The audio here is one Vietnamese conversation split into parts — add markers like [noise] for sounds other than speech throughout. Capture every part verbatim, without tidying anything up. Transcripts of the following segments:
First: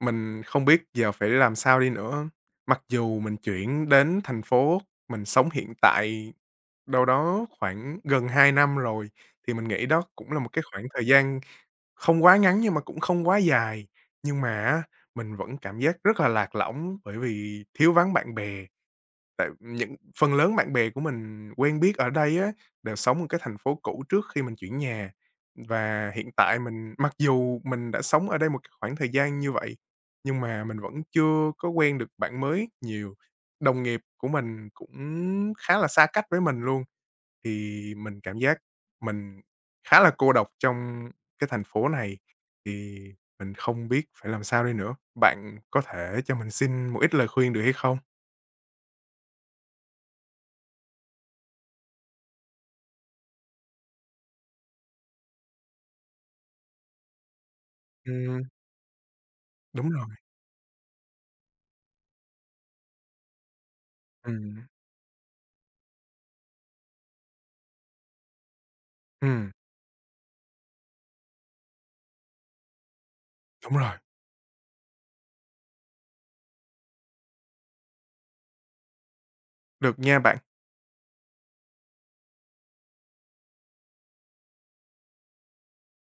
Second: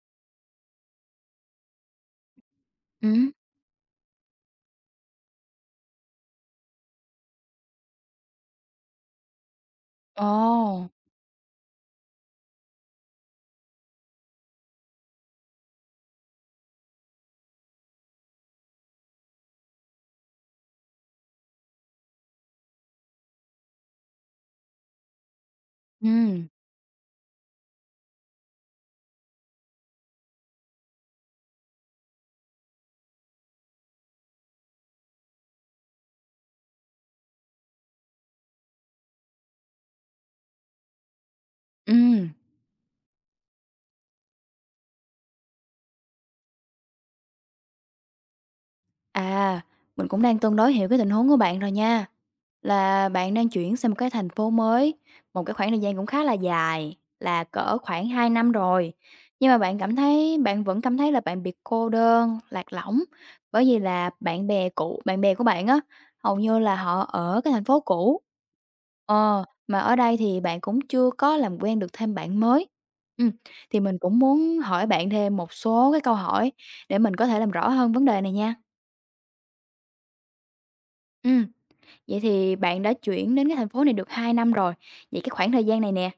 Mình không biết giờ phải làm sao đi nữa. Mặc dù Ừm, mình chuyển đến thành phố mình sống hiện tại đâu đó khoảng gần hai năm rồi, thì mình nghĩ đó cũng là một cái khoảng ồ, thời gian không quá ngắn nhưng mà cũng không quá dài. Nhưng mà á, mình vẫn cảm giác rất là lạc lõng bởi vì thiếu vắng bạn bè. Tại những phần lớn bạn bè của mình quen biết ở đây á, đều sống ở cái thành phố cũ trước khi mình chuyển nhà. Và hiện ừm, tại, mình mặc dù mình đã sống ở đây một khoảng thời gian như vậy, nhưng mà mình vẫn chưa có quen được bạn mới nhiều. Đồng nghiệp của mình cũng khá là xa cách với mình luôn, thì mình cảm giác mình khá là cô độc trong cái thành phố này, ừm. thì mình không biết phải làm sao đây nữa. Bạn có thể cho mình xin một ít lời khuyên được hay không? À, mình cũng đang tương đối hiểu cái tình huống của bạn rồi nha. Là bạn đang chuyển sang một cái thành phố mới, một cái khoảng thời gian cũng khá là dài, là cỡ khoảng hai Ừm. năm rồi. Nhưng mà bạn Đúng cảm rồi. thấy bạn vẫn cảm thấy là bạn bị cô đơn, lạc lõng bởi vì là bạn Ừm, bè cũ, bạn bè của bạn á, hầu như là họ ở cái thành phố cũ. Ờ, ừm, mà ở đây thì bạn cũng chưa có làm quen được thêm bạn mới. Ừm, đúng thì rồi, mình cũng muốn hỏi bạn thêm một số cái câu hỏi để mình có thể làm rõ hơn vấn đề này nha. được nha bạn. ừ Vậy thì bạn đã chuyển đến cái thành phố này được hai năm rồi, vậy cái khoảng thời gian này nè,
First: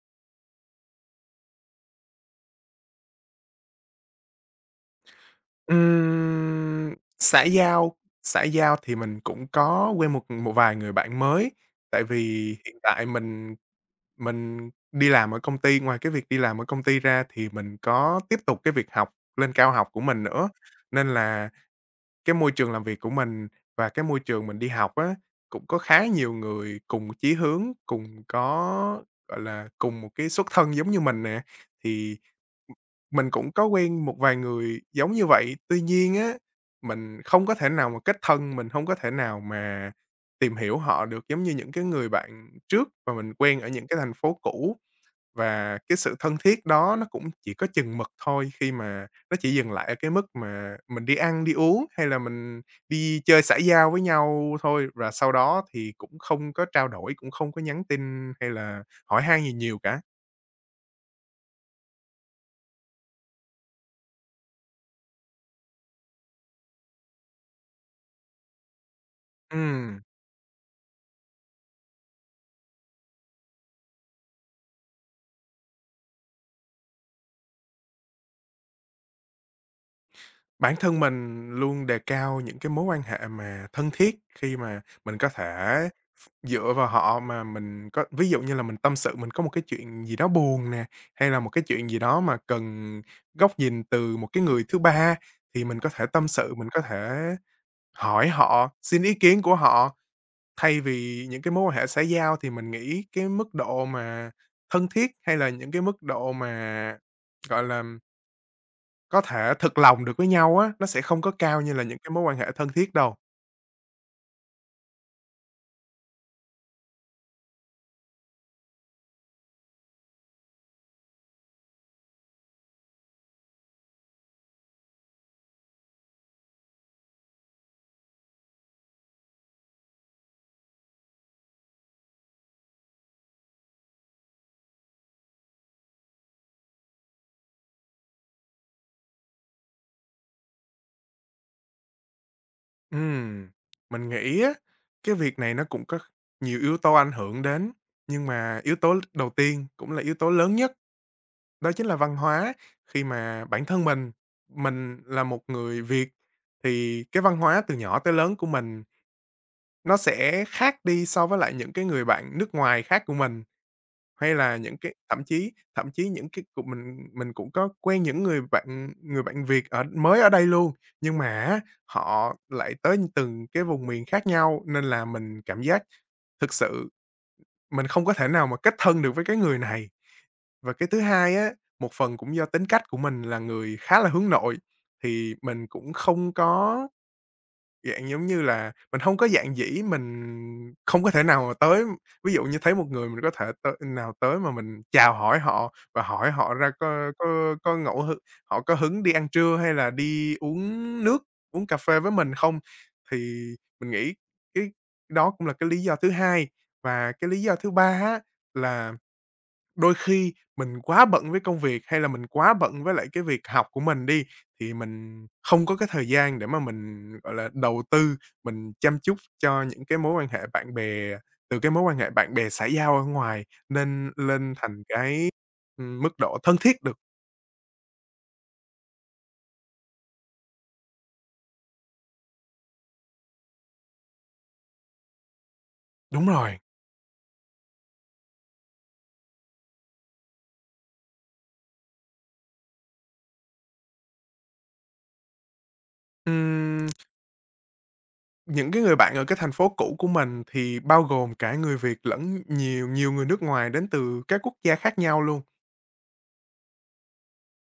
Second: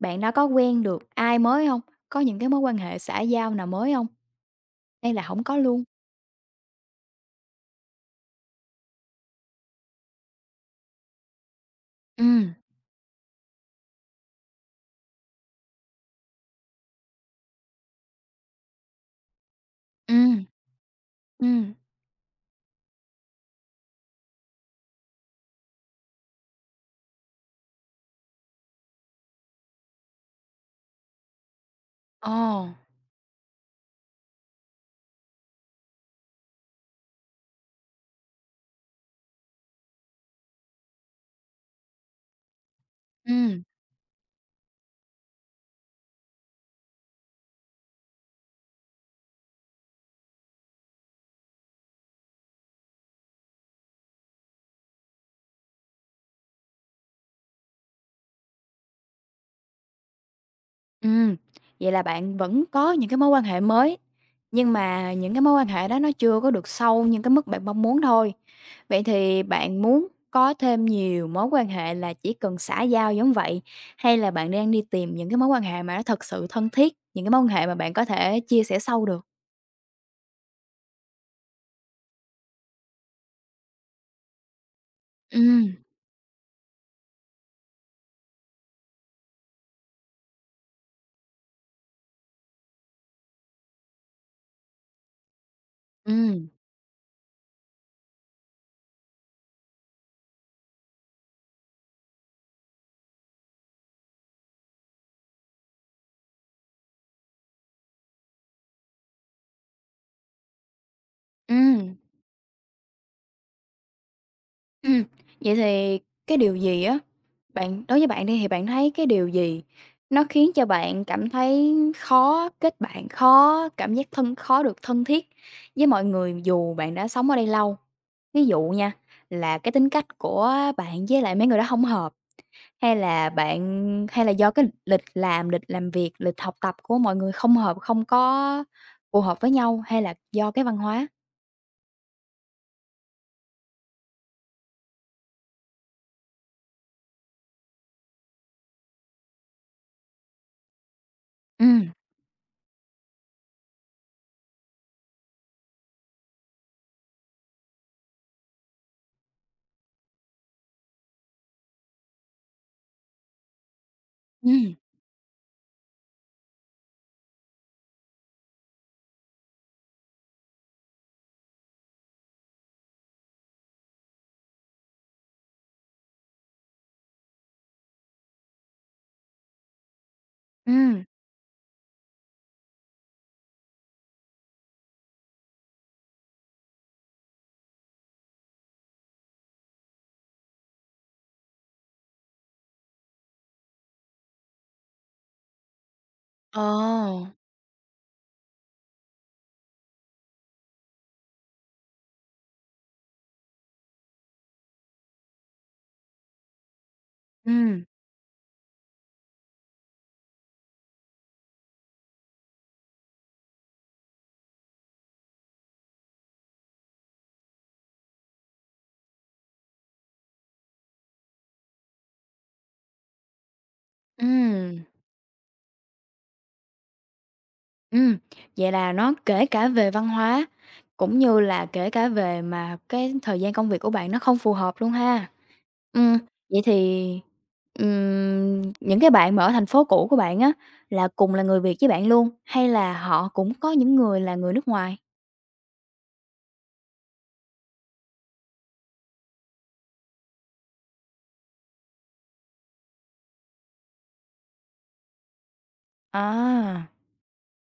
bạn đã có quen được ai mới không? Có những cái mối quan hệ xã giao nào mới không? Hay là không có luôn? Ừm, xã giao xã giao thì mình cũng có quen một một vài người bạn mới, tại vì Ừm, hiện tại mình mình đi làm ở công ty, ngoài cái việc đi làm ở công ty ra thì mình có tiếp tục cái việc học lên cao học của mình ừm, nữa, nên là ừm. cái môi trường làm việc của mình và cái môi trường mình đi học á, cũng có khá nhiều người cùng chí hướng, cùng có, gọi là, cùng một cái xuất thân giống như mình nè, thì Ồ! mình cũng có quen một vài người giống như vậy. Tuy nhiên á, mình không có thể nào mà kết thân, mình không có thể nào mà tìm hiểu họ được giống như những cái người bạn trước mà mình quen Ừm. ở những cái thành phố cũ. Và cái sự thân thiết đó nó cũng chỉ có chừng mực thôi, khi mà nó chỉ dừng lại ở cái mức mà mình đi ăn, đi uống hay là mình đi chơi xã giao với nhau thôi. Và sau đó thì cũng không có trao đổi, cũng không có nhắn tin hay là hỏi han gì nhiều cả. Ừm, vậy là bạn vẫn có những cái mối quan hệ mới, nhưng mà những cái mối quan hệ đó nó chưa có được sâu như cái mức bạn mong muốn thôi. Vậy thì bạn Ừm, muốn có thêm nhiều mối quan hệ là chỉ cần xã giao giống vậy, hay là bạn đang đi tìm những cái mối quan hệ mà nó thật sự thân thiết, những cái mối quan hệ mà bạn có thể chia sẻ sâu được? bản thân mình luôn đề cao những cái mối quan hệ mà thân thiết, khi mà mình có Ừm, thể dựa vào họ, mà mình có, ví dụ như là mình tâm sự, mình có một cái chuyện gì đó buồn nè, hay là một cái chuyện gì đó mà cần góc nhìn từ một cái người thứ ba, thì mình có thể tâm ừm, sự, mình có thể hỏi họ, xin ý kiến của họ. Thay vì những cái mối quan hệ xã giao thì mình nghĩ cái mức độ mà thân thiết, hay là những cái mức độ mà, gọi là, có thể thực lòng được với nhau á, nó sẽ không có cao như là ừm, những cái mối quan hệ thân thiết đâu. ừm. [clears throat] Vậy thì cái điều gì á? Bạn đối với bạn đi thì bạn thấy cái điều gì nó khiến cho bạn cảm thấy khó kết bạn, khó cảm giác thân khó được thân thiết với mọi người dù bạn đã sống ở đây lâu? Ví dụ nha, là cái tính cách của bạn với lại mấy người đó không hợp, hay là bạn hay là do cái lịch làm, lịch làm việc, lịch học tập của mọi người không hợp, không có phù hợp với nhau, hay là do cái văn hóa? Ừm, mình nghĩ á, cái việc này nó cũng có nhiều yếu tố ảnh hưởng đến, nhưng mà yếu tố đầu tiên cũng là yếu tố lớn nhất, đó chính Ừm, là văn hóa. Khi mà bản thân mình, mình là một người Việt thì cái văn hóa từ nhỏ tới lớn của mình nó sẽ khác đi so với lại những cái người bạn nước ngoài khác của mình. Hay là ừm, những cái thậm chí thậm chí những cái cục mình mình cũng có quen những người bạn người bạn Việt ở mới ở đây luôn, nhưng mà á, họ lại tới từng cái vùng miền khác nhau, nên là mình cảm giác thực sự mình không có thể nào mà kết thân được với cái người này. Và cái thứ ừm. hai á, một phần cũng do tính cách của mình là người khá là hướng nội, thì mình cũng không có dạng giống như là mình hông có dạn dĩ, mình không có thể nào mà tới, ví dụ như thấy một người mình có thể tới nào tới mà mình chào hỏi họ và hỏi họ Ồ! ra có có có ngẫu hứng, họ có hứng đi ăn trưa hay là đi uống nước, uống cà phê với mình không. Thì mình nghĩ cái đó cũng là cái lý do thứ hai. Và cái lý do thứ Ừm, ba á, là đôi khi mình quá bận với công việc hay là mình quá bận với lại cái việc học của mình đi, thì mình không có cái thời gian để mà mình, gọi là, đầu tư, mình chăm chút cho những cái mối quan hệ bạn bè, từ cái mối quan hệ bạn bè xã giao ở ngoài nên lên ừm. thành cái, ừm, mức độ thân thiết được. ừ vậy là nó kể cả về văn hóa, cũng như là kể cả về mà cái thời gian công việc của bạn nó không phù hợp luôn ha. ừ Đúng rồi. vậy thì, ừm, những cái bạn mà ở thành phố cũ của bạn á, là cùng là người Việt với bạn luôn, hay là họ cũng có những người là người nước ngoài? Ừm, những cái người bạn ở cái thành phố cũ của mình thì bao gồm cả người Việt lẫn nhiều nhiều người nước ngoài đến từ các quốc gia khác nhau luôn. À,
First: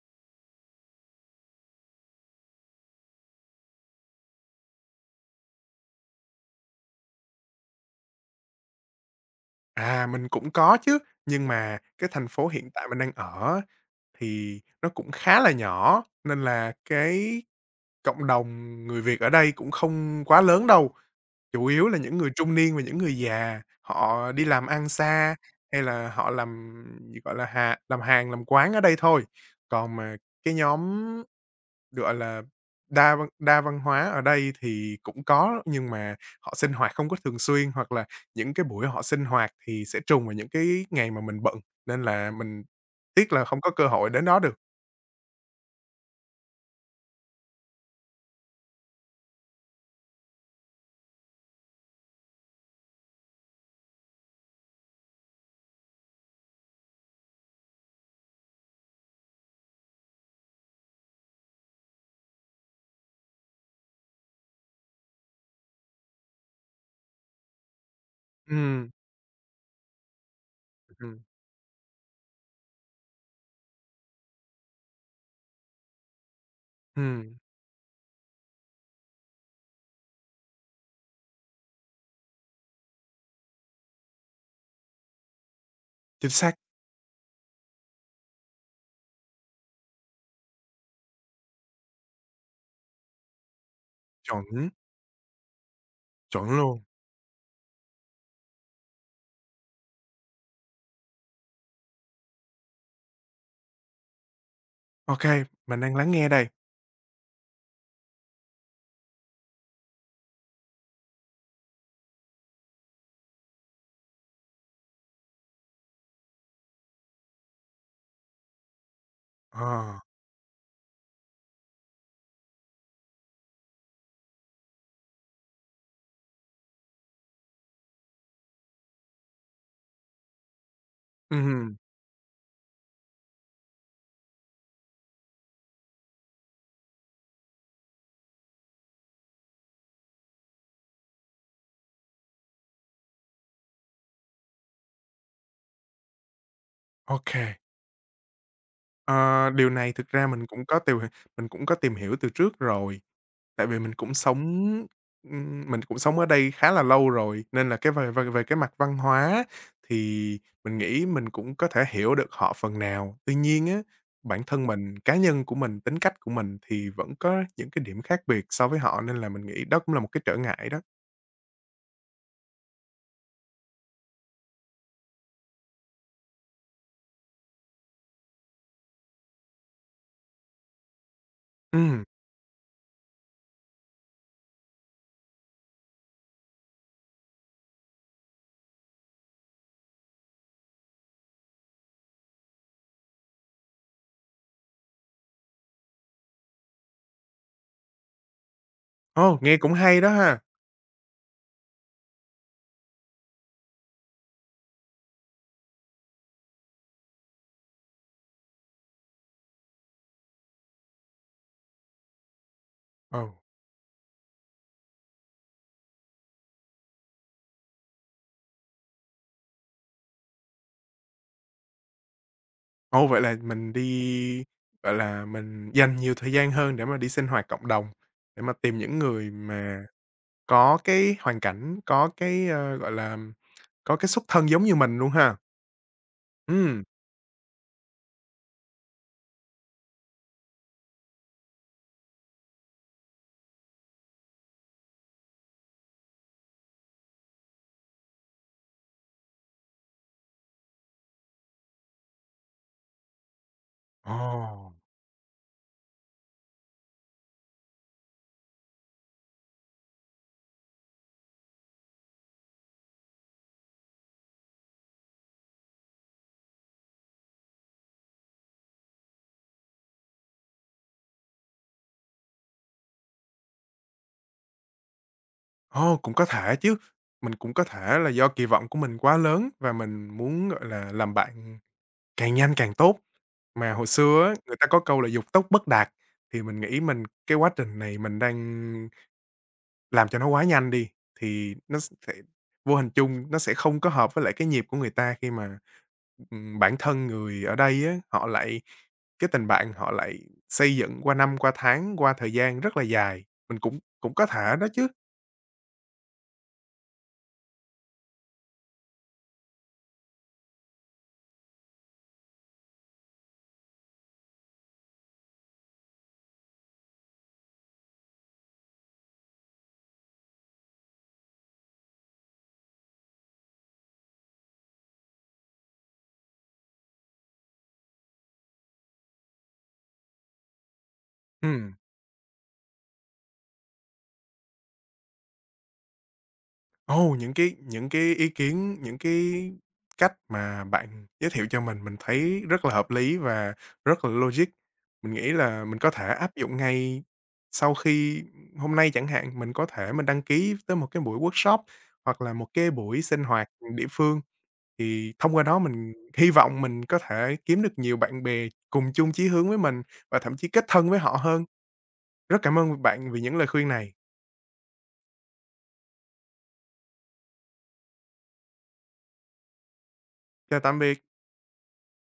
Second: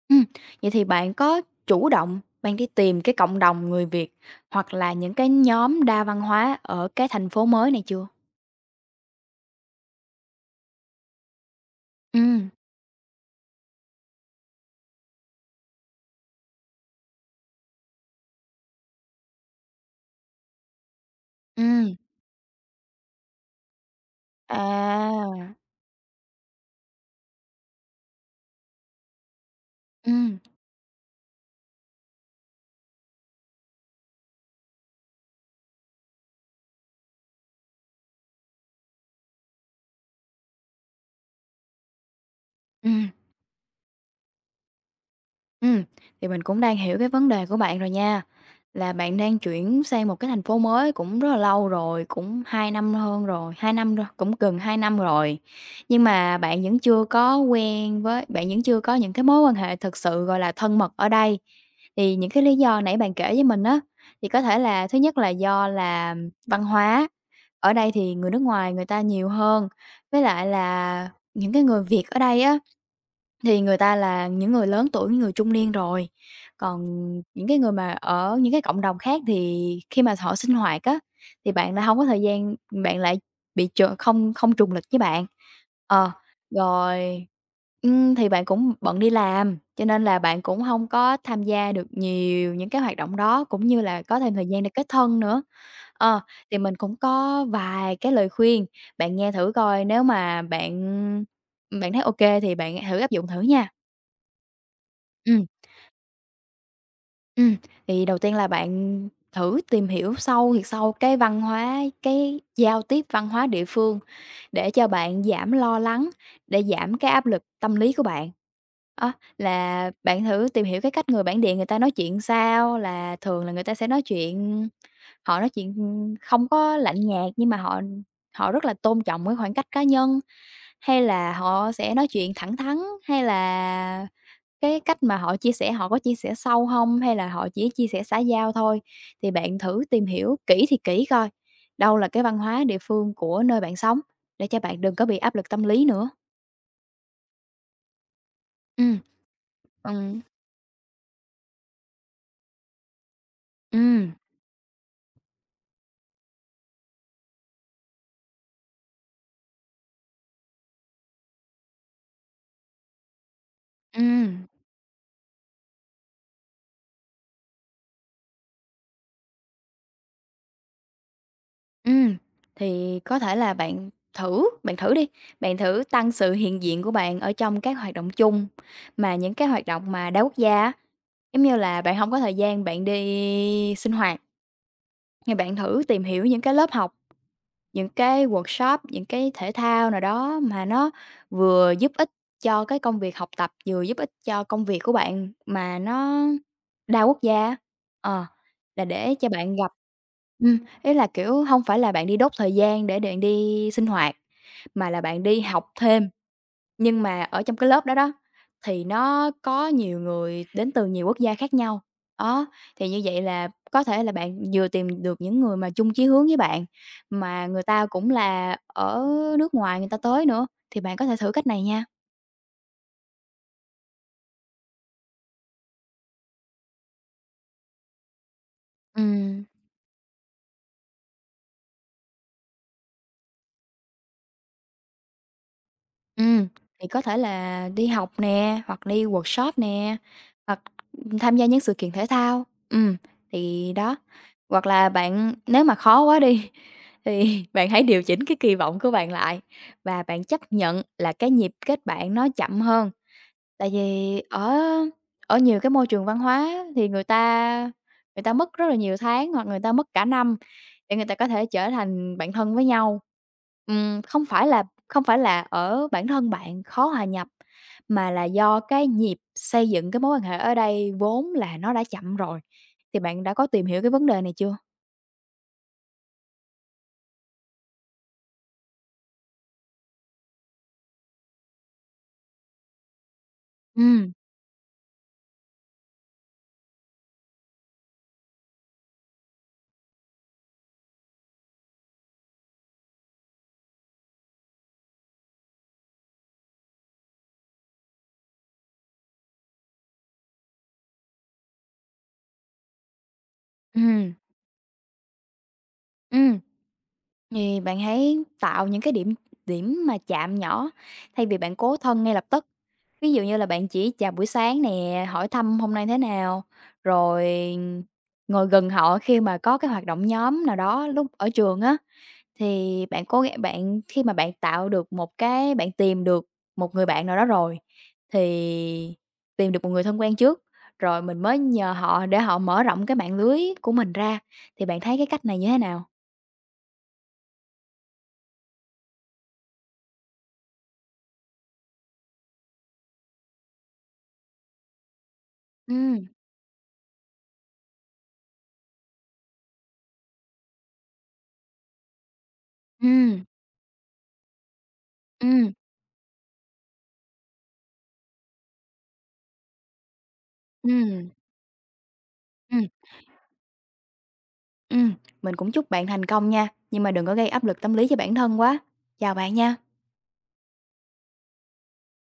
ừm, vậy thì bạn có chủ động bạn đi tìm cái cộng đồng người Việt, hoặc là những cái nhóm đa văn hóa ở cái thành phố mới này chưa? À, mình cũng có chứ, nhưng mà cái Ừ thành phố hiện tại mình đang ở thì nó cũng khá là nhỏ, nên là cái cộng đồng người Việt ở đây cũng không quá lớn đâu. Chủ yếu ừ là những người trung niên và những người già, họ đi làm ăn xa à, hay là họ làm, gì, gọi là, hà làm hàng, làm quán ở đây thôi. Còn mà ừm. cái nhóm, gọi là, đa văn đa văn hóa ở đây thì cũng có, nhưng mà họ sinh hoạt không có thường xuyên, hoặc là những cái buổi họ sinh hoạt thì sẽ trùng vào những cái ngày mà mình bận, nên là mình Ừ, tiếc là không có cơ hội đến đó được. ừm, thì mình cũng đang hiểu cái vấn đề của bạn rồi nha, là bạn đang chuyển sang một cái thành phố mới cũng rất là lâu rồi, cũng hai năm hơn rồi, hai năm rồi, cũng gần hai năm rồi. Nhưng mà bạn vẫn chưa có quen với bạn vẫn chưa có những cái mối quan hệ thực sự, gọi là, thân mật ở đây. Thì những cái lý do nãy bạn kể với mình á, thì có thể là thứ nhất là do là văn hóa, ở đây thì người nước ngoài người Ừm, ta nhiều hơn, với lại là ừm, những cái người Việt ở đây á, thì người ta là những người lớn tuổi, những người trung niên rồi, còn ừm, những cái người mà ở những cái cộng đồng khác thì khi mà họ sinh hoạt á, thì bạn lại không có thời gian, bạn lại bị ch không không trùng lịch với bạn. Ờ, chính xác, rồi, ừm, thì bạn cũng bận đi làm, cho nên là bạn cũng không có tham gia được nhiều những cái hoạt động đó, cũng như là có thêm thời gian để chuẩn, kết thân nữa. Ờ, chuẩn thì mình luôn. cũng có vài cái lời khuyên, bạn nghe thử coi nếu mà bạn bạn thấy ok thì bạn thử áp dụng thử nha. OK, Ừm, mình đang lắng nghe đây. ừm, thì đầu tiên là bạn thử tìm hiểu sâu thiệt sâu cái văn hóa, cái giao tiếp văn hóa địa phương để cho bạn giảm lo lắng, để giảm cái áp lực tâm lý của bạn. Á, là Ờ, bạn thử tìm hiểu cái cách người bản địa người ta nói chuyện sao, là thường là người ta sẽ nói chuyện. Họ nói chuyện, không có lạnh nhạt nhưng mà họ họ rất là tôn trọng cái khoảng cách cá nhân, hay là họ ừm, sẽ nói chuyện thẳng thắn, hay là cái cách mà họ chia sẻ họ có chia sẻ sâu hông, hay là họ chỉ chia sẻ xã giao thôi. Thì bạn thử tìm hiểu kỹ thì kỹ coi, đâu là cái văn hóa địa phương của nơi bạn sống, để cho bạn đừng có bị áp lực tâm lý nữa. ô, Ừm. Ờ, điều này thực Ừm, ra mình cũng có tìm mình cũng có tìm hiểu từ trước rồi. Tại vì mình ừm, cũng sống ừm, mình cũng sống ở đây khá là lâu rồi, nên là cái về về về cái mặt văn hóa thì mình nghĩ mình cũng có thể hiểu được họ phần nào. Tuy nhiên á, bản ừm. thân mình, cá nhân của mình, tính cách của mình thì vẫn có những cái điểm khác biệt so với họ, nên là mình nghĩ đó cũng là một cái trở ngại đó. Ừm, thì có thể là bạn thử bạn thử đi, bạn thử tăng sự hiện diện của bạn ở trong các hoạt động chung, mà những cái hoạt động mà đa quốc gia á, giống như là bạn Ừm, không có thời gian bạn đi sinh hoạt, thì bạn thử tìm hiểu những cái lớp học, những cái workshop, những cái thể thao nào đó mà nó vừa giúp ích cho cái công việc học tập, vừa giúp ích cho công việc của bạn mà nó đa quốc gia. Ờ, là để cho ồ, bạn nghe gặp. cũng hay đó ha! Ừm, ý là, kiểu, hông phải là bạn đi đốt thời gian để bạn đi sinh hoạt, mà là bạn đi học thêm. Nhưng mà ở trong cái lớp đó đó, thì nó có nhiều người đến từ nhiều quốc gia khác nhau. Đó, thì như Ồ, vậy là có thể là bạn vừa tìm được những người mà chung chí hướng với bạn, mà người ta cũng là ở nước ngoài người ta tới nữa, thì bạn có thể thử cách này nha. ồ, vậy là mình đi, gọi là, mình dành nhiều thời gian hơn để mà đi sinh hoạt cộng đồng, để mà tìm những người Ừm. mà có cái hoàn cảnh, có cái, ơ, gọi là, có cái xuất thân giống như mình luôn ha? Ừm, Ừm. thì có thể là đi học nè, hoặc đi workshop nè, hoặc tham gia những sự kiện thể thao. Ừm, thì đó. Hoặc là bạn nếu mà khó quá đi [laughs] thì bạn hãy điều chỉnh cái kỳ vọng của bạn lại và bạn chấp nhận là cái nhịp kết bạn nó chậm hơn. Tại Ồ, vì ở ở nhiều cái môi trường văn hóa thì người ta người ta mất rất là nhiều tháng hoặc người ta mất cả năm để người ta có thể trở thành bạn thân với nhau. Ừm, không phải là không phải là ở bản thân bạn khó hòa nhập, mà là do cái nhịp xây dựng cái mối quan hệ ở đây vốn là nó đã chậm rồi. Thì bạn đã có tìm hiểu cái vấn đề này chưa? ồ, cũng có thể chứ, mình cũng có thể là do kỳ vọng của mình quá lớn và mình muốn, gọi là, làm bạn càng nhanh càng tốt. Mà hồi Ừm, xưa á, người ta có câu là "Dục tốc bất đạt", thì mình nghĩ mình cái quá trình này mình đang làm cho nó quá nhanh đi, thì nó sẽ vô hình chung nó sẽ không có hợp với lại cái nhịp của người ta khi mà, ừm, bản thân người ở đây á, họ lại cái tình bạn họ lại xây dựng qua năm, qua tháng, qua thời gian rất là dài, mình cũng ừm, cũng có thể đó chứ. ừm, thì bạn hãy tạo những cái điểm điểm mà chạm nhỏ thay vì bạn cố thân ngay lập tức. Ví dụ như là bạn chỉ chào buổi sáng nè, hỏi thăm hôm nay thế nào, rồi ngồi gần họ khi mà có cái hoạt động nhóm nào đó lúc ở trường á. Thì bạn cố gắng bạn khi mà bạn tạo được một cái bạn tìm được một người bạn nào đó rồi, thì tìm được một người thân quen trước, rồi mình mới nhờ Ừm. họ để họ mở rộng cái mạng lưới của mình ra, thì bạn thấy cái cách này như thế nào? Ồ, những cái những cái ý kiến, những cái cách mà bạn giới thiệu cho mình, mình thấy rất là hợp lý và rất là logic. Mình nghĩ là mình có Ừm, thể áp dụng ngay sau khi hôm nay chẳng hạn, mình có thể mình đăng ký tới một cái buổi workshop hoặc là một cái buổi ừm, sinh hoạt, địa phương. Thì thông qua ừm, đó mình hy vọng mình có thể kiếm được nhiều bạn bè cùng chung chí hướng với mình và thậm chí kết thân với ừm, họ hơn. Rất cảm ừm, ơn bạn vì những lời khuyên này. ừm. Mình cũng chúc bạn thành công nha, nhưng mà đừng có gây áp lực tâm lý cho bản thân quá. Chào bạn nha. Chào tạm biệt.